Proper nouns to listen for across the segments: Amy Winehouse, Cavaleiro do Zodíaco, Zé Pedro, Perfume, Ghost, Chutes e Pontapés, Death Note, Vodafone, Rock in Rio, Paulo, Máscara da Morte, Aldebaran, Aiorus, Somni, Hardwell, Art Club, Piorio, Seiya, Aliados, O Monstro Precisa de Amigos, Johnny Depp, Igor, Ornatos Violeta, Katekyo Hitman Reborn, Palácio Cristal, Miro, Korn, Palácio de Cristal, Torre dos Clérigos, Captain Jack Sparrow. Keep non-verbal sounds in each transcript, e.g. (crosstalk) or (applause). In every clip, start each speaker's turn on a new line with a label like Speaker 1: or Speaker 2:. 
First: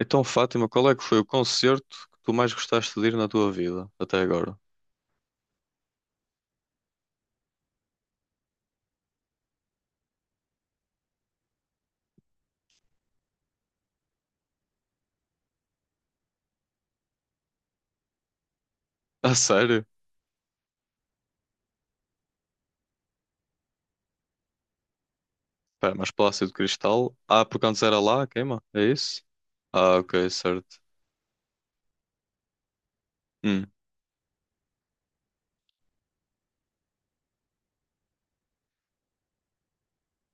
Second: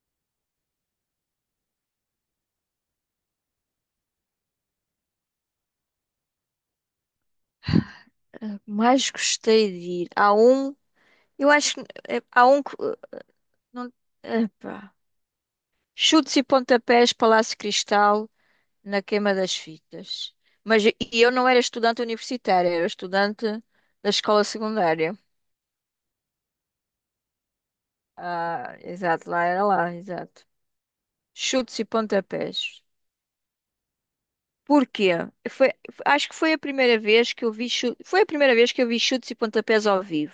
Speaker 1: Então, Fátima, qual é que foi o concerto que tu mais gostaste de ir na tua vida até agora? (laughs)
Speaker 2: Mais gostei de ir. Há um, eu acho que há um que não, epá. Chutes e pontapés, Palácio Cristal, na queima
Speaker 1: A
Speaker 2: das
Speaker 1: sério?
Speaker 2: fitas. Mas e eu não era estudante universitária, era estudante da escola secundária.
Speaker 1: Espera, mas Palácio de Cristal? Ah, porque antes era lá, queima?
Speaker 2: Ah,
Speaker 1: É isso?
Speaker 2: exato, lá era lá,
Speaker 1: Ah, ok,
Speaker 2: exato.
Speaker 1: certo.
Speaker 2: Chutes e pontapés.
Speaker 1: Hum,
Speaker 2: Porquê? Foi, acho que foi a primeira vez que eu vi chu- foi a primeira vez que eu vi chutes e pontapés ao vivo.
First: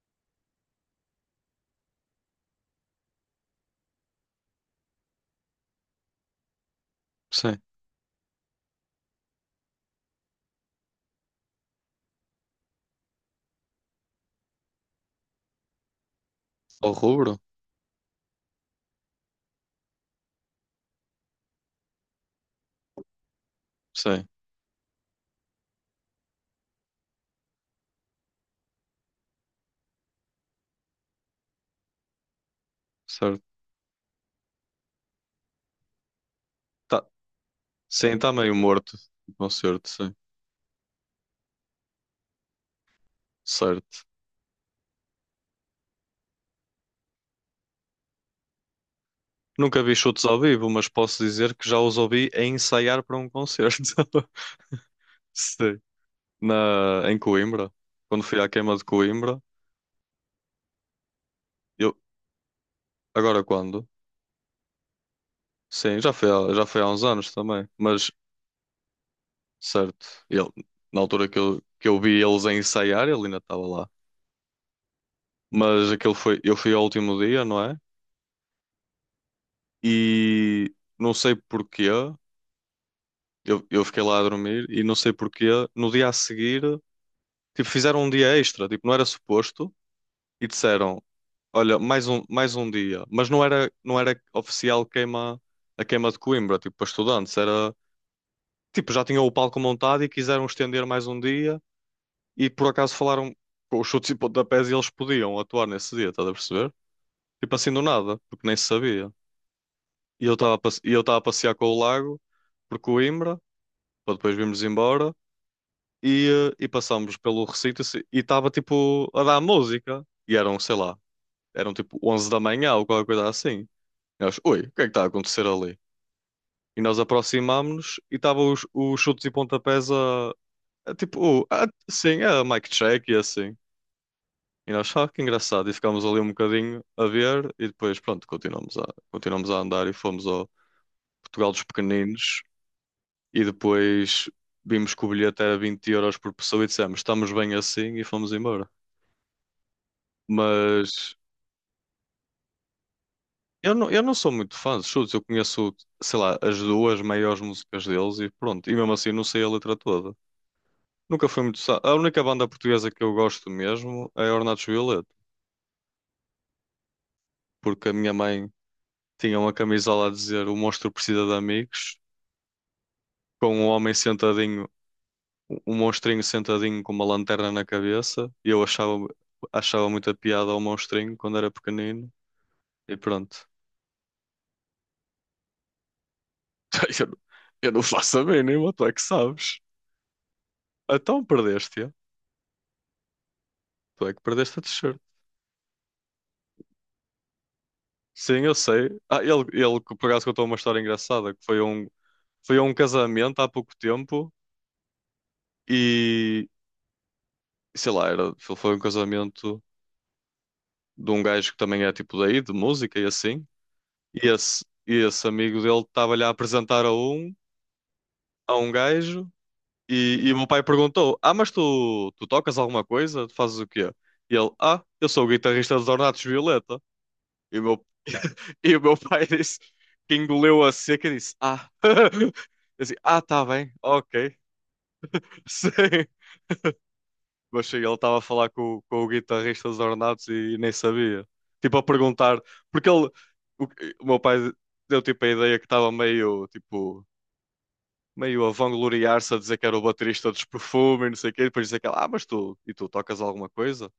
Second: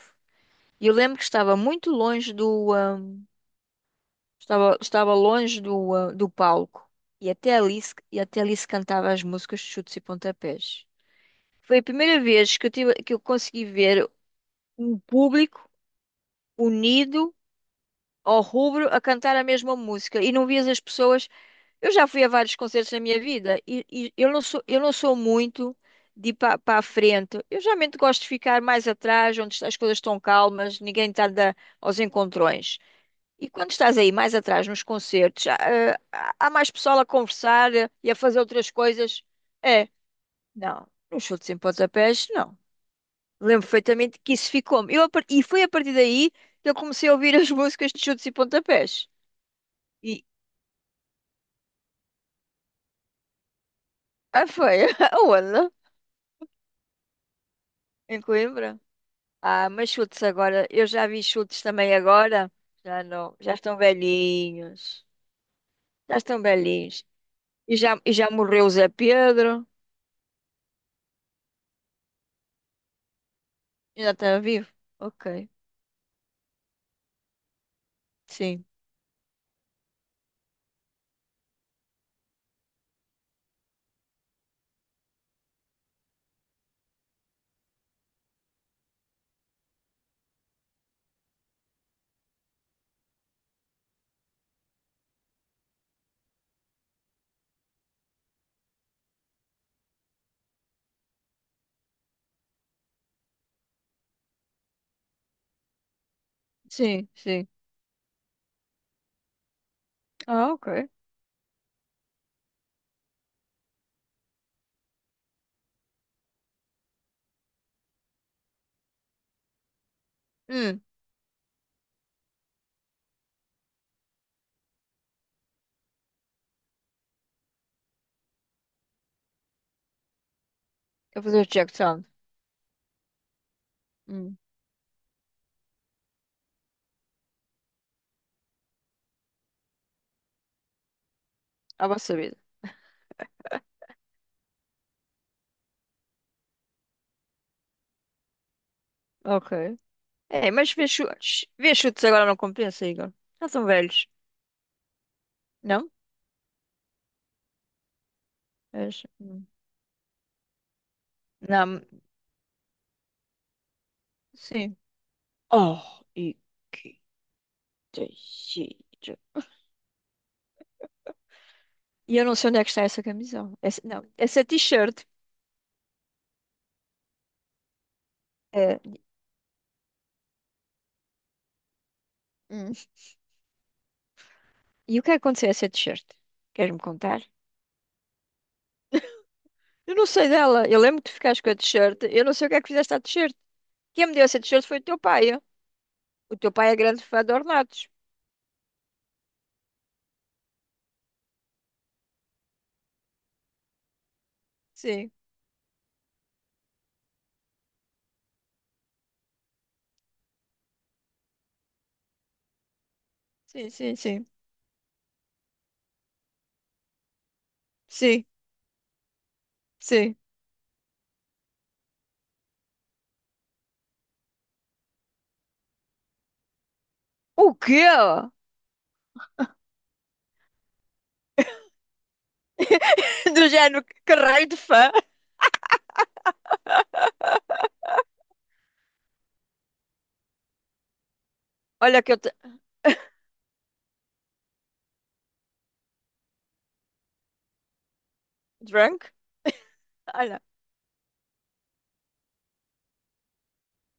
Speaker 2: E eu lembro que estava longe do, do palco e até
Speaker 1: sim.
Speaker 2: ali, se cantava as músicas de chutes e pontapés. Foi a primeira vez que que eu consegui ver um público
Speaker 1: Ao rubro?
Speaker 2: unido ao rubro a cantar a mesma música e não vias as pessoas. Eu já fui a vários concertos na minha vida e
Speaker 1: Sim,
Speaker 2: eu não sou muito de ir para a frente. Eu geralmente gosto de ficar mais atrás, onde as coisas estão calmas, ninguém está a dar aos encontrões.
Speaker 1: certo.
Speaker 2: E quando estás aí mais atrás nos concertos, há mais pessoal a
Speaker 1: Tá.
Speaker 2: conversar,
Speaker 1: Sim,
Speaker 2: e a
Speaker 1: está
Speaker 2: fazer
Speaker 1: meio
Speaker 2: outras
Speaker 1: morto
Speaker 2: coisas?
Speaker 1: o concerto,
Speaker 2: É,
Speaker 1: sim.
Speaker 2: não. Nos chutes em pontapés, não. Lembro
Speaker 1: Certo.
Speaker 2: perfeitamente que isso ficou. E foi a partir daí que eu comecei a ouvir (laughs) as músicas de chutes e pontapés.
Speaker 1: Nunca vi chutes
Speaker 2: E
Speaker 1: ao vivo, mas posso dizer que já os ouvi a ensaiar para um concerto. (laughs)
Speaker 2: ah, foi, (laughs) aonde?
Speaker 1: Sim. Em Coimbra.
Speaker 2: Em
Speaker 1: Quando fui à queima
Speaker 2: Coimbra.
Speaker 1: de Coimbra.
Speaker 2: Ah, mas chutes agora, eu já vi chutes também
Speaker 1: Eu...
Speaker 2: agora. Já não,
Speaker 1: Agora
Speaker 2: já estão
Speaker 1: quando?
Speaker 2: velhinhos.
Speaker 1: Sim, já
Speaker 2: Já
Speaker 1: foi,
Speaker 2: estão
Speaker 1: já foi há uns
Speaker 2: velhinhos.
Speaker 1: anos também.
Speaker 2: E já,
Speaker 1: Mas,
Speaker 2: e já morreu o Zé Pedro.
Speaker 1: certo, ele, na altura que eu vi eles a ensaiar, ele ainda estava lá.
Speaker 2: Ainda está vivo? Ok,
Speaker 1: Mas aquele foi, eu fui ao último dia, não é?
Speaker 2: sim.
Speaker 1: E não sei porquê, eu fiquei lá a dormir e não sei porquê, no dia a seguir, tipo, fizeram um dia extra, tipo, não era suposto, e disseram, olha, mais um dia. Mas não era oficial queima, a queima de Coimbra, tipo, para estudantes, Tipo, já tinham o palco montado e quiseram estender mais um dia. E por acaso falaram com os chutes e pontapés e eles podiam atuar nesse dia, estás a perceber?
Speaker 2: Sì, sì.
Speaker 1: Tipo assim do nada, porque nem se sabia. E eu
Speaker 2: Ah,
Speaker 1: estava a, passe-
Speaker 2: ok.
Speaker 1: e eu estava a passear com o lago por Coimbra, para depois virmos embora, e, eh, e passámos pelo recinto assim, e estava tipo a dar música. E eram, sei
Speaker 2: Mm,
Speaker 1: lá, eram tipo 11 da manhã ou qualquer coisa assim. E nós, ui, o que é que está a acontecer ali? E nós aproximámos-nos e estavam os chutes e pontapés a, a
Speaker 2: devo fazer o
Speaker 1: tipo, a,
Speaker 2: check sound.
Speaker 1: sim, a mic check e assim.
Speaker 2: Mm,
Speaker 1: E nós, ah, que engraçado. E ficámos ali um bocadinho a ver e depois, pronto, continuamos a andar e fomos ao Portugal dos
Speaker 2: abbasso.
Speaker 1: Pequeninos e depois vimos que o bilhete era 20 euros por pessoa e dissemos, estamos bem assim e fomos embora.
Speaker 2: Ok. É, mas ver
Speaker 1: Mas
Speaker 2: chutes. Ver chutes agora não compensa, Igor. Já são
Speaker 1: eu não, eu
Speaker 2: velhos.
Speaker 1: não sou muito fã de Chutes, eu conheço,
Speaker 2: Não?
Speaker 1: sei lá, as duas maiores músicas deles e pronto. E mesmo assim não sei
Speaker 2: Hum.
Speaker 1: a letra toda. Nunca fui muito.
Speaker 2: Não.
Speaker 1: A única banda portuguesa que eu gosto mesmo é Ornatos
Speaker 2: Sim.
Speaker 1: Violeta,
Speaker 2: Oh, e que
Speaker 1: porque a minha mãe
Speaker 2: giro.
Speaker 1: tinha uma camisola a dizer O Monstro Precisa de Amigos,
Speaker 2: E eu não sei onde é que está essa camisola.
Speaker 1: com um
Speaker 2: Essa,
Speaker 1: homem
Speaker 2: não, essa
Speaker 1: sentadinho,
Speaker 2: t-shirt.
Speaker 1: um monstrinho sentadinho com uma lanterna na cabeça. E eu
Speaker 2: É.
Speaker 1: achava muita piada ao monstrinho quando era pequenino.
Speaker 2: Hum.
Speaker 1: E pronto.
Speaker 2: E o que é que aconteceu a essa t-shirt? Queres-me
Speaker 1: (laughs) Eu, não-
Speaker 2: contar?
Speaker 1: eu não faço a mínima, tu é que sabes.
Speaker 2: Eu não sei dela. Eu lembro que tu
Speaker 1: Então
Speaker 2: ficaste com a
Speaker 1: perdeste-a.
Speaker 2: t-shirt. Eu não sei o que é que fizeste à t-shirt.
Speaker 1: Tu
Speaker 2: Quem me
Speaker 1: é que
Speaker 2: deu essa
Speaker 1: perdeste a
Speaker 2: t-shirt foi o teu
Speaker 1: t-shirt.
Speaker 2: pai. Ó. O teu pai é grande fã de Ornatos.
Speaker 1: Sim, eu sei. Ah, ele que por acaso contou uma história engraçada, que foi a um casamento há pouco tempo
Speaker 2: Sim,
Speaker 1: e, sei lá, era, foi um casamento de um gajo que também é tipo daí, de música e assim.
Speaker 2: sim, sim, sim.
Speaker 1: E esse amigo dele estava-lhe a apresentar a um,
Speaker 2: Sim,
Speaker 1: a um gajo,
Speaker 2: sim.
Speaker 1: e o meu pai perguntou: Ah, mas tu tocas alguma coisa? Tu fazes o quê? E ele: Ah, eu sou o guitarrista dos Ornatos Violeta.
Speaker 2: O
Speaker 1: E o
Speaker 2: quê?
Speaker 1: meu, (laughs) e o meu pai disse, que engoleu a seca e disse: Ah, (laughs) eu disse, Ah,
Speaker 2: (laughs)
Speaker 1: tá
Speaker 2: Do
Speaker 1: bem,
Speaker 2: género que
Speaker 1: ok.
Speaker 2: raio de fã.
Speaker 1: (laughs) Sim. Mas sim, ele estava a falar com o guitarrista dos Ornatos e, nem sabia. Tipo, a
Speaker 2: Olha que eu te.
Speaker 1: perguntar, porque o, o meu pai deu tipo a ideia que estava meio tipo meio a
Speaker 2: Drunk?
Speaker 1: vangloriar-se, a dizer que era o baterista
Speaker 2: Olha.
Speaker 1: dos Perfume, e não sei o quê, e depois dizer que ela, ah, mas tu tocas alguma coisa?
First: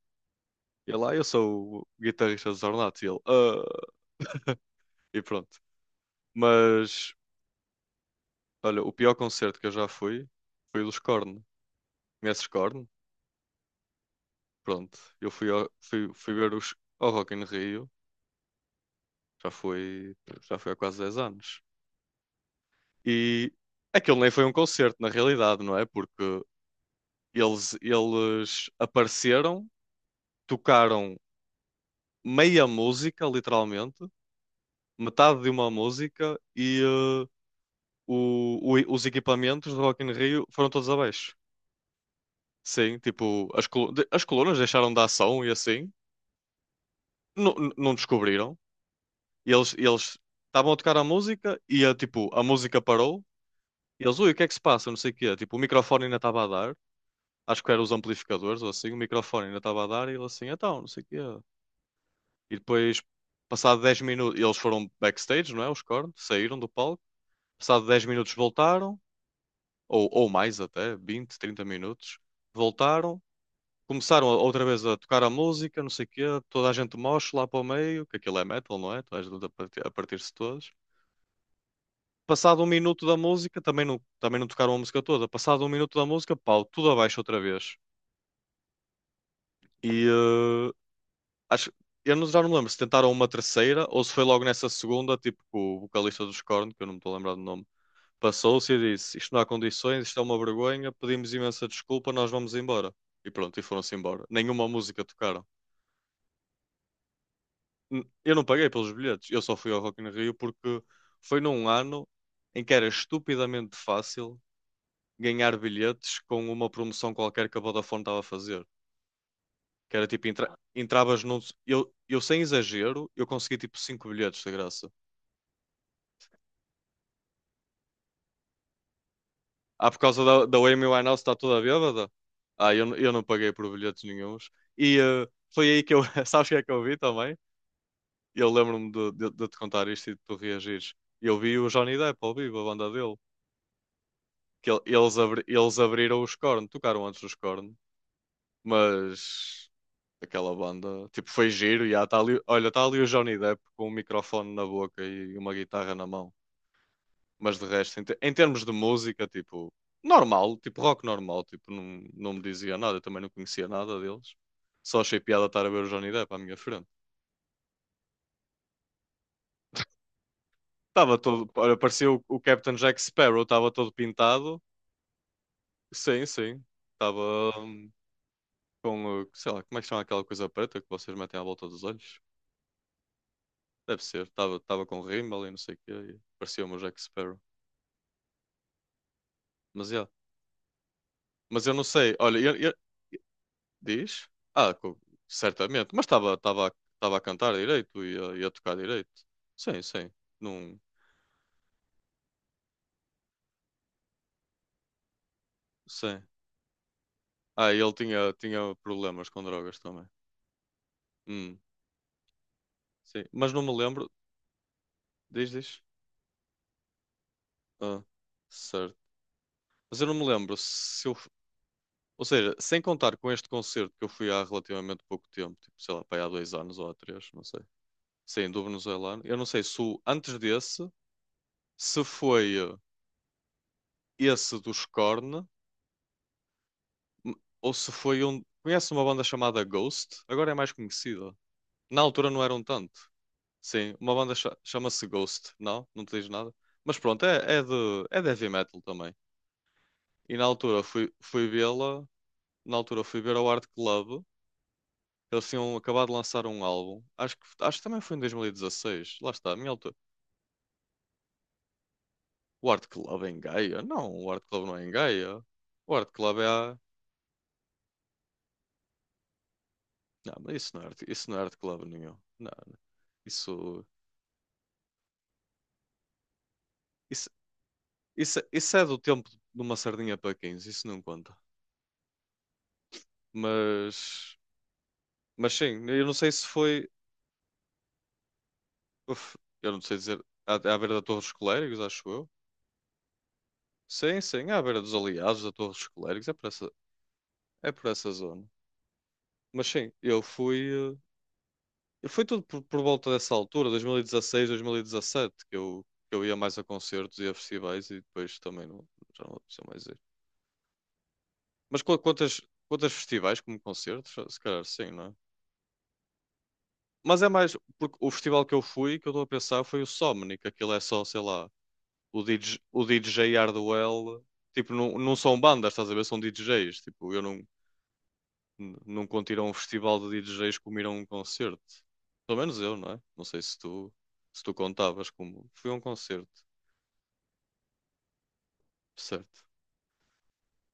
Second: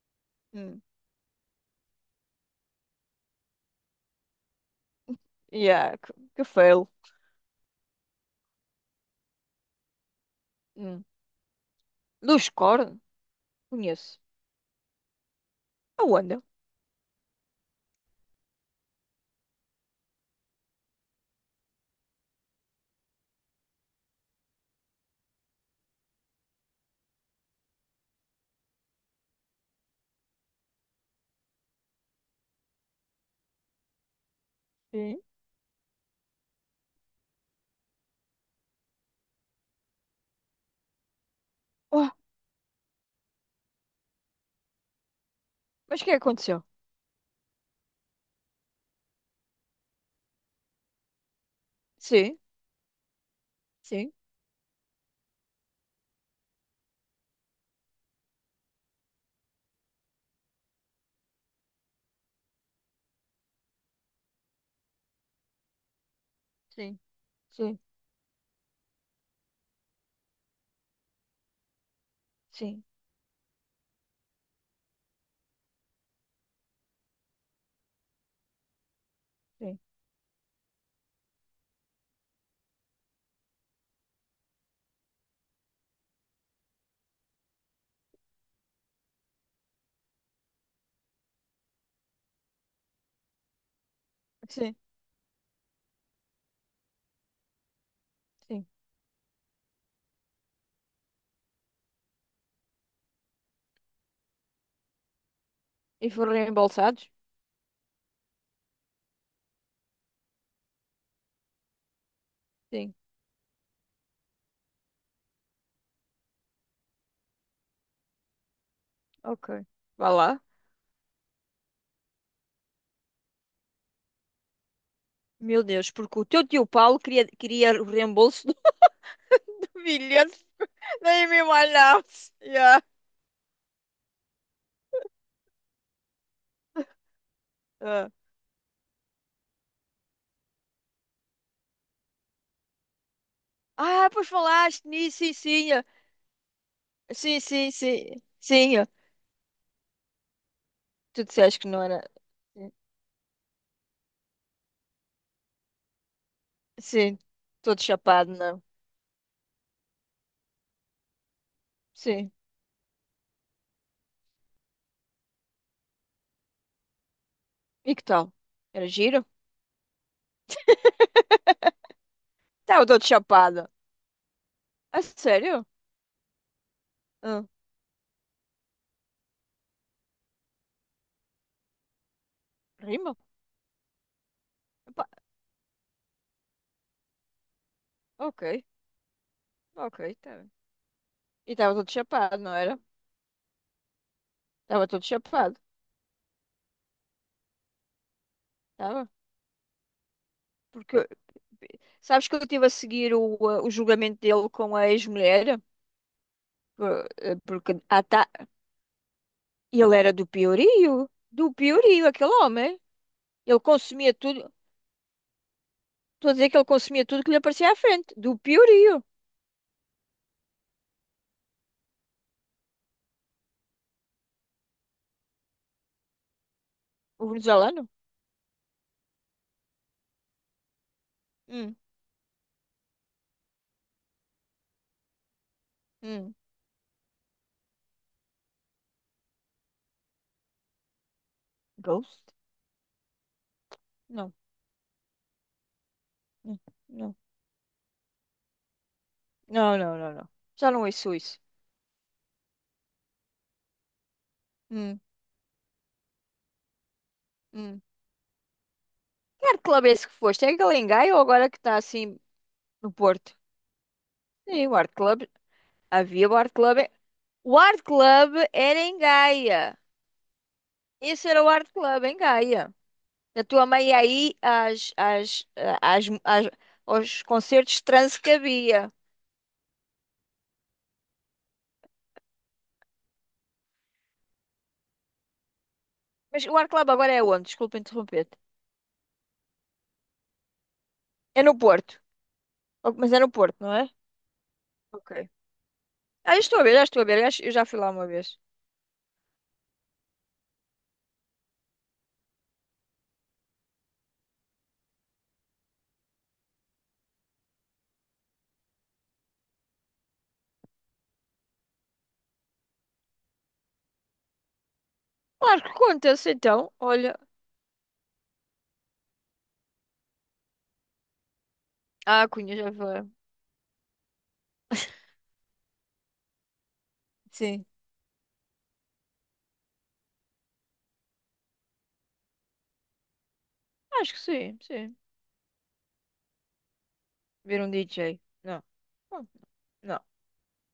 Speaker 2: Hum.
Speaker 1: E ele, ah, eu sou o guitarrista dos Ornato, e ele, ah, e pronto.
Speaker 2: Yeah, que fail.
Speaker 1: Mas, olha, o pior concerto que eu já fui foi o dos
Speaker 2: Hum.
Speaker 1: Korn. Conheces
Speaker 2: Luz
Speaker 1: Korn?
Speaker 2: Corn? Conheço.
Speaker 1: Pronto, eu fui
Speaker 2: Aonde?
Speaker 1: ver os ao Rock in Rio, já foi, já foi há quase 10 anos. E aquilo nem foi um concerto, na realidade, não é? Porque eles apareceram, tocaram meia música, literalmente,
Speaker 2: Sim.
Speaker 1: metade de uma música e os equipamentos do Rock in Rio foram todos abaixo.
Speaker 2: Oh,
Speaker 1: Sim, tipo, as colunas deixaram de ação e assim,
Speaker 2: mas o que é que aconteceu?
Speaker 1: não, não descobriram. E eles estavam a tocar a música e, tipo,
Speaker 2: Sim,
Speaker 1: a música parou. E
Speaker 2: sim,
Speaker 1: eles, ui, o que é que se passa? Não sei o quê. Tipo, o microfone ainda estava a dar. Acho que eram os amplificadores ou assim. O microfone ainda estava a dar e ele assim, então, não sei o quê. E depois, passado 10 minutos, eles foram backstage, não é? Os cornos, saíram do
Speaker 2: sim,
Speaker 1: palco.
Speaker 2: sim,
Speaker 1: Passado 10 minutos voltaram, ou mais até, 20-30 minutos,
Speaker 2: sim,
Speaker 1: voltaram, começaram outra vez a tocar a música, não sei o quê, toda a gente mosh lá para o meio, que aquilo é metal, não é? Toda a gente a
Speaker 2: sim,
Speaker 1: partir- a partir-se todos. Passado um minuto da música, também não tocaram a música toda. Passado um minuto da música, pau, tudo abaixo outra vez. E acho, eu não, já não me lembro se tentaram uma terceira ou se foi logo nessa
Speaker 2: sim,
Speaker 1: segunda, tipo com o vocalista dos Korn, que eu não me estou a lembrar do nome.
Speaker 2: sim.
Speaker 1: Passou-se e disse: Isto não há condições, isto é uma vergonha, pedimos imensa desculpa, nós vamos embora. E pronto, e foram-se embora. Nenhuma música tocaram.
Speaker 2: E foram reembolsados?
Speaker 1: Eu não paguei pelos bilhetes, eu só fui ao Rock in Rio porque foi num ano em que era
Speaker 2: Sim.
Speaker 1: estupidamente fácil ganhar bilhetes com uma promoção qualquer que a Vodafone estava a fazer.
Speaker 2: Ok.
Speaker 1: Que era
Speaker 2: Vá
Speaker 1: tipo,
Speaker 2: lá.
Speaker 1: entravas num. Eu sem exagero, eu consegui tipo 5 bilhetes de graça.
Speaker 2: Meu Deus, porque o teu tio Paulo queria o reembolso do (laughs)
Speaker 1: Ah, por causa
Speaker 2: bilhete
Speaker 1: da Amy
Speaker 2: da
Speaker 1: Winehouse está
Speaker 2: Amy
Speaker 1: toda bêbada?
Speaker 2: Winehouse.
Speaker 1: Ah,
Speaker 2: Yeah.
Speaker 1: eu não paguei por bilhetes nenhuns. E foi aí que eu. (laughs) Sabes o que é que eu vi também?
Speaker 2: Ah.
Speaker 1: Eu lembro-me de te contar isto e de tu reagires. Eu vi o Johnny Depp ao vivo, a banda dele.
Speaker 2: Ah, pois
Speaker 1: Que ele-
Speaker 2: falaste
Speaker 1: eles,
Speaker 2: nisso, sim,
Speaker 1: abri-
Speaker 2: sim,
Speaker 1: eles
Speaker 2: ah.
Speaker 1: abriram os Korn, tocaram antes dos
Speaker 2: Sim, sim,
Speaker 1: Korn,
Speaker 2: sim, sim. Ah.
Speaker 1: mas aquela banda,
Speaker 2: Tu
Speaker 1: tipo, foi
Speaker 2: disseste que não
Speaker 1: giro. E
Speaker 2: era.
Speaker 1: há, tá ali, olha, está ali o Johnny Depp com um microfone na boca e uma guitarra na mão.
Speaker 2: Sim,
Speaker 1: Mas de
Speaker 2: todo
Speaker 1: resto, em, te-
Speaker 2: chapado,
Speaker 1: em
Speaker 2: não.
Speaker 1: termos de música, tipo, normal, tipo rock normal, tipo, não,
Speaker 2: Sim.
Speaker 1: não me dizia nada, eu também não conhecia nada deles. Só achei piada estar a ver o Johnny Depp à minha frente.
Speaker 2: E que tal? Era giro?
Speaker 1: Estava todo, olha, parecia o Captain
Speaker 2: Estava
Speaker 1: Jack
Speaker 2: todo
Speaker 1: Sparrow,
Speaker 2: chapado.
Speaker 1: estava todo pintado.
Speaker 2: A sério?
Speaker 1: Sim, sim.
Speaker 2: Ah,
Speaker 1: Estava com, sei lá, como é que chama aquela coisa preta que vocês metem à volta dos olhos?
Speaker 2: rima?
Speaker 1: Deve ser, estava com
Speaker 2: Epá,
Speaker 1: rímel e não sei o quê, e parecia o meu Jack Sparrow.
Speaker 2: ok,
Speaker 1: Mas, yeah.
Speaker 2: ok, tá bem. E
Speaker 1: Mas eu
Speaker 2: estava
Speaker 1: não
Speaker 2: todo
Speaker 1: sei,
Speaker 2: chapado,
Speaker 1: olha,
Speaker 2: não
Speaker 1: eu,
Speaker 2: era?
Speaker 1: Diz? Ah,
Speaker 2: Estava todo chapado,
Speaker 1: certamente. Mas estava a cantar direito e a tocar
Speaker 2: estava.
Speaker 1: direito. Sim, sim. Não,
Speaker 2: Porque sabes que eu estive a seguir o julgamento dele com a ex-mulher?
Speaker 1: sim.
Speaker 2: Por- ah,
Speaker 1: Ah,
Speaker 2: Porque
Speaker 1: e ele tinha problemas com drogas
Speaker 2: ele
Speaker 1: também.
Speaker 2: era do
Speaker 1: Hum,
Speaker 2: Piorio, aquele homem.
Speaker 1: sim. Mas
Speaker 2: Ele
Speaker 1: não me lembro.
Speaker 2: consumia tudo.
Speaker 1: Diz, diz.
Speaker 2: Estou a dizer que ele consumia tudo que lhe aparecia à
Speaker 1: Ah,
Speaker 2: frente. Do piorio.
Speaker 1: certo. Mas eu não me lembro se eu. Ou seja, sem contar com este concerto que eu fui há relativamente pouco tempo, tipo, sei lá, para aí há 2 anos ou há três,
Speaker 2: O
Speaker 1: não sei.
Speaker 2: venezuelano.
Speaker 1: Sim, do venezuelano. Eu não sei se o, antes desse,
Speaker 2: Hum,
Speaker 1: se foi esse dos Korn.
Speaker 2: hum.
Speaker 1: Ou se foi um. Conhece uma banda chamada Ghost? Agora é mais conhecida. Na altura
Speaker 2: Ghost?
Speaker 1: não eram tanto. Sim, uma banda
Speaker 2: Não.
Speaker 1: chama-se Ghost. Não, não te diz nada.
Speaker 2: Hum.
Speaker 1: Mas
Speaker 2: Não.
Speaker 1: pronto, é de heavy metal também.
Speaker 2: Não, não, não, não.
Speaker 1: E na
Speaker 2: Já
Speaker 1: altura
Speaker 2: não
Speaker 1: fui,
Speaker 2: ouço isso.
Speaker 1: fui vê-la. Na altura fui ver ao Art Club.
Speaker 2: Hum,
Speaker 1: Eles tinham acabado de lançar um álbum. Acho que, acho
Speaker 2: hum.
Speaker 1: que também foi em 2016. Lá
Speaker 2: Que
Speaker 1: está, a
Speaker 2: Art
Speaker 1: minha
Speaker 2: Club é
Speaker 1: altura.
Speaker 2: esse que foste? É aquele em Gaia ou agora que está assim
Speaker 1: O Art
Speaker 2: no
Speaker 1: Club é
Speaker 2: Porto?
Speaker 1: em Gaia? Não, o Art
Speaker 2: Sim,
Speaker 1: Club
Speaker 2: o
Speaker 1: não é
Speaker 2: Art
Speaker 1: em
Speaker 2: Club.
Speaker 1: Gaia. O Art
Speaker 2: Havia o
Speaker 1: Club é
Speaker 2: Art
Speaker 1: a.
Speaker 2: Club. O Art Club era em Gaia.
Speaker 1: Não, mas isso não é, art-
Speaker 2: Esse
Speaker 1: isso não é
Speaker 2: era o
Speaker 1: Art
Speaker 2: Art
Speaker 1: Club
Speaker 2: Club
Speaker 1: nenhum.
Speaker 2: em
Speaker 1: Não,
Speaker 2: Gaia. A tua
Speaker 1: isso.
Speaker 2: mãe ia aí às, às, às, às- aos
Speaker 1: Isso
Speaker 2: concertos de transe que
Speaker 1: isso é
Speaker 2: havia.
Speaker 1: do tempo de uma sardinha para 15, isso não conta. Mas, mas sim, eu não sei se
Speaker 2: Mas o Art
Speaker 1: foi.
Speaker 2: Club agora é onde? Desculpa interromper-te.
Speaker 1: Eu não sei dizer. À beira da Torre dos
Speaker 2: É no
Speaker 1: Clérigos,
Speaker 2: Porto.
Speaker 1: acho eu.
Speaker 2: Oh, mas é no Porto, não é?
Speaker 1: Sim, sim, à beira dos
Speaker 2: Ok.
Speaker 1: Aliados da Torre dos Clérigos, é
Speaker 2: Ah, eu
Speaker 1: por
Speaker 2: estou a
Speaker 1: essa,
Speaker 2: ver, já estou a ver. Eu já
Speaker 1: é
Speaker 2: fui
Speaker 1: por
Speaker 2: lá uma
Speaker 1: essa
Speaker 2: vez.
Speaker 1: zona. Mas sim, eu fui. Foi tudo por volta dessa altura, 2016, 2017, que eu ia mais a concertos e a festivais e depois também não, já não apeteceu mais ir. Mas quantas festivais como concertos? Se calhar sim, não é?
Speaker 2: Claro que conta-se então. Olha.
Speaker 1: Mas é mais, porque o festival que eu fui, que eu estou a pensar, foi o Somni, que aquilo é só, sei lá,
Speaker 2: Ah,
Speaker 1: o
Speaker 2: Cunha
Speaker 1: DJ,
Speaker 2: já
Speaker 1: o
Speaker 2: foi.
Speaker 1: DJ Hardwell, tipo, não, não são bandas, estás a ver? São DJs, tipo, eu não,
Speaker 2: Sim.
Speaker 1: não conto ir a um festival de DJs como ir a um concerto. Pelo menos eu, não é? Não sei se tu,
Speaker 2: Acho que
Speaker 1: se tu
Speaker 2: sim, sim.
Speaker 1: contavas como, fui a um concerto,
Speaker 2: Ver um DJ. Não. Oh,
Speaker 1: certo?
Speaker 2: não,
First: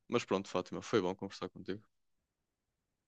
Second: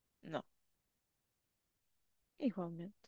Speaker 1: Mas
Speaker 2: não.
Speaker 1: pronto, Fátima, foi bom conversar contigo.
Speaker 2: Igualmente.